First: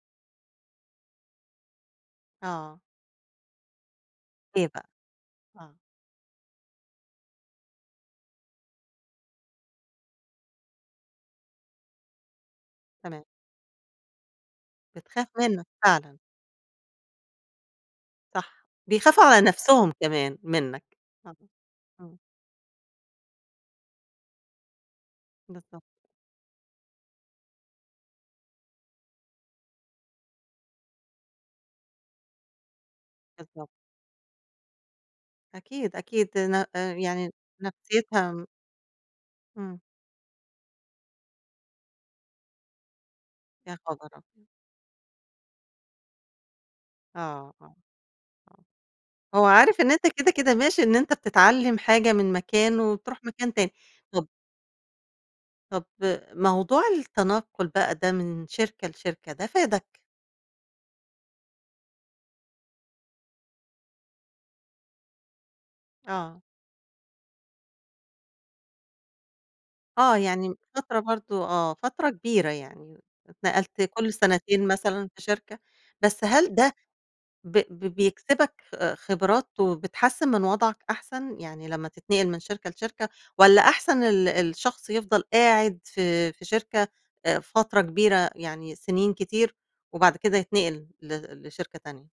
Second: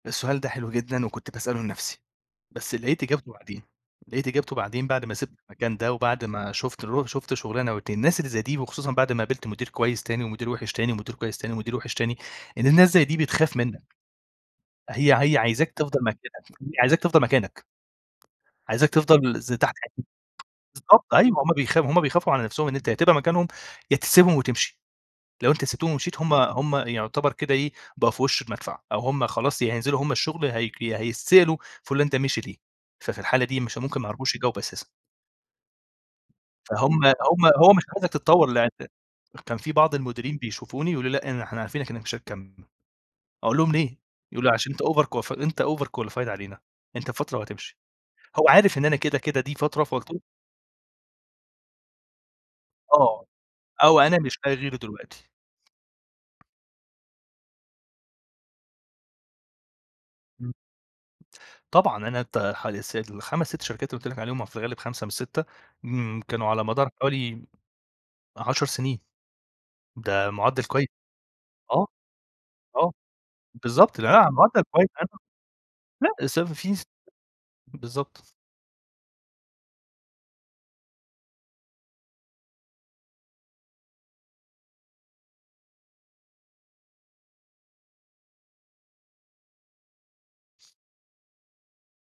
السؤال ده حلو جدًا، وكنت باسأله لنفسي، بس آه. لقيت إجابته بعدين، لقيت إجابته إيه بقى؟ بعدين بعد ما سِبت آه. المكان ده وبعد ما شُفت الرو شُفت شُغلانة و2 الناس اللي زي دي وخصوصًا بعد ما قابلت مدير كويس تاني ومدير وحش تاني، ومدير كويس تاني ومدير وحش تاني، إن الناس زي دي تمام. بتخاف منّك. هي بتخاف هي منّك عايزاك تفضل فعلًا. مكانك، هي عايزاك تفضل مكانك. صح، عايزاك بيخافوا تفضل على ز تحت نفسهم [unintelligible] كمان منّك. بالضبط أيوه، طبعًا، هُم بيخ هُم إمم. بيخافوا على نفسهم إن أنت يا تبقى مكانهم يا تسيبهم وتمشي، لو أنت سبتهم بالضبط. ومشيت هُم هُم يعتبر كده إيه بقوا في وش المدفع أو هُم خلاص يا هينزلوا هُم الشغل يا هيك هيتسئلوا فلان ده مشي ليه؟ ففي الحالة دي بالضبط. مش ممكن ما يعرفوش يجاوبوا أساسًا. أكيد، أكيد، ن آآ، فهُم يعني هُم هو مش عايزك نفسيتها تتطور لأن كان في إمم. بعض المديرين بيشوفوني ويقولوا لي "لأ إن إحنا عارفينك إنّك مش هتكَمّل." أقول لهم: يا "ليه؟" خبر أبيض. يقولوا "عشان أنت overqualif أنت overqualified علينا، أنت بفترة آه، آه، وهتمشي. هو آه، عارف إن أنا كده كده هو دي عارف فترة إن أنت فقُلتل كده كده ماشي إن أنت بتتعلم حاجة من مكان وتروح آه، مكان تاني. أو أنا طب مش لاقي غيره دلوقتي. طب، موضوع التنقل بقى ده من شركة لشركة ده فادك؟ إمم. طبعًا أنا ت حوالي الس ال5، 6 شركات اللي قُلت لِك عليهم وفي الغالب 5 مش 6 امم، آه. كانوا على مدار حوالي 10 سنين. آه، ده يعني م مُعدّل كوي فترة برضه آه، آه. فترة كبيرة آه. يعني، اتنقلت بالضبط لأن كل أنا على مُعدّل سنتين كويس مثلًا أنا في شركة، لأ بس السبب هل ده [unintelligible] ب ب بالضبط. بيكسبك خ خبرات وبتحسّن من وضعك أحسن؟ يعني لمّا تتنقل من شركة لشركة، والّا أحسن ال الشخص يفضل قاعد في في شركة آآ، فترة كبيرة يعني سنين كتير وبعد كده يتنقل ل لشركة تانية؟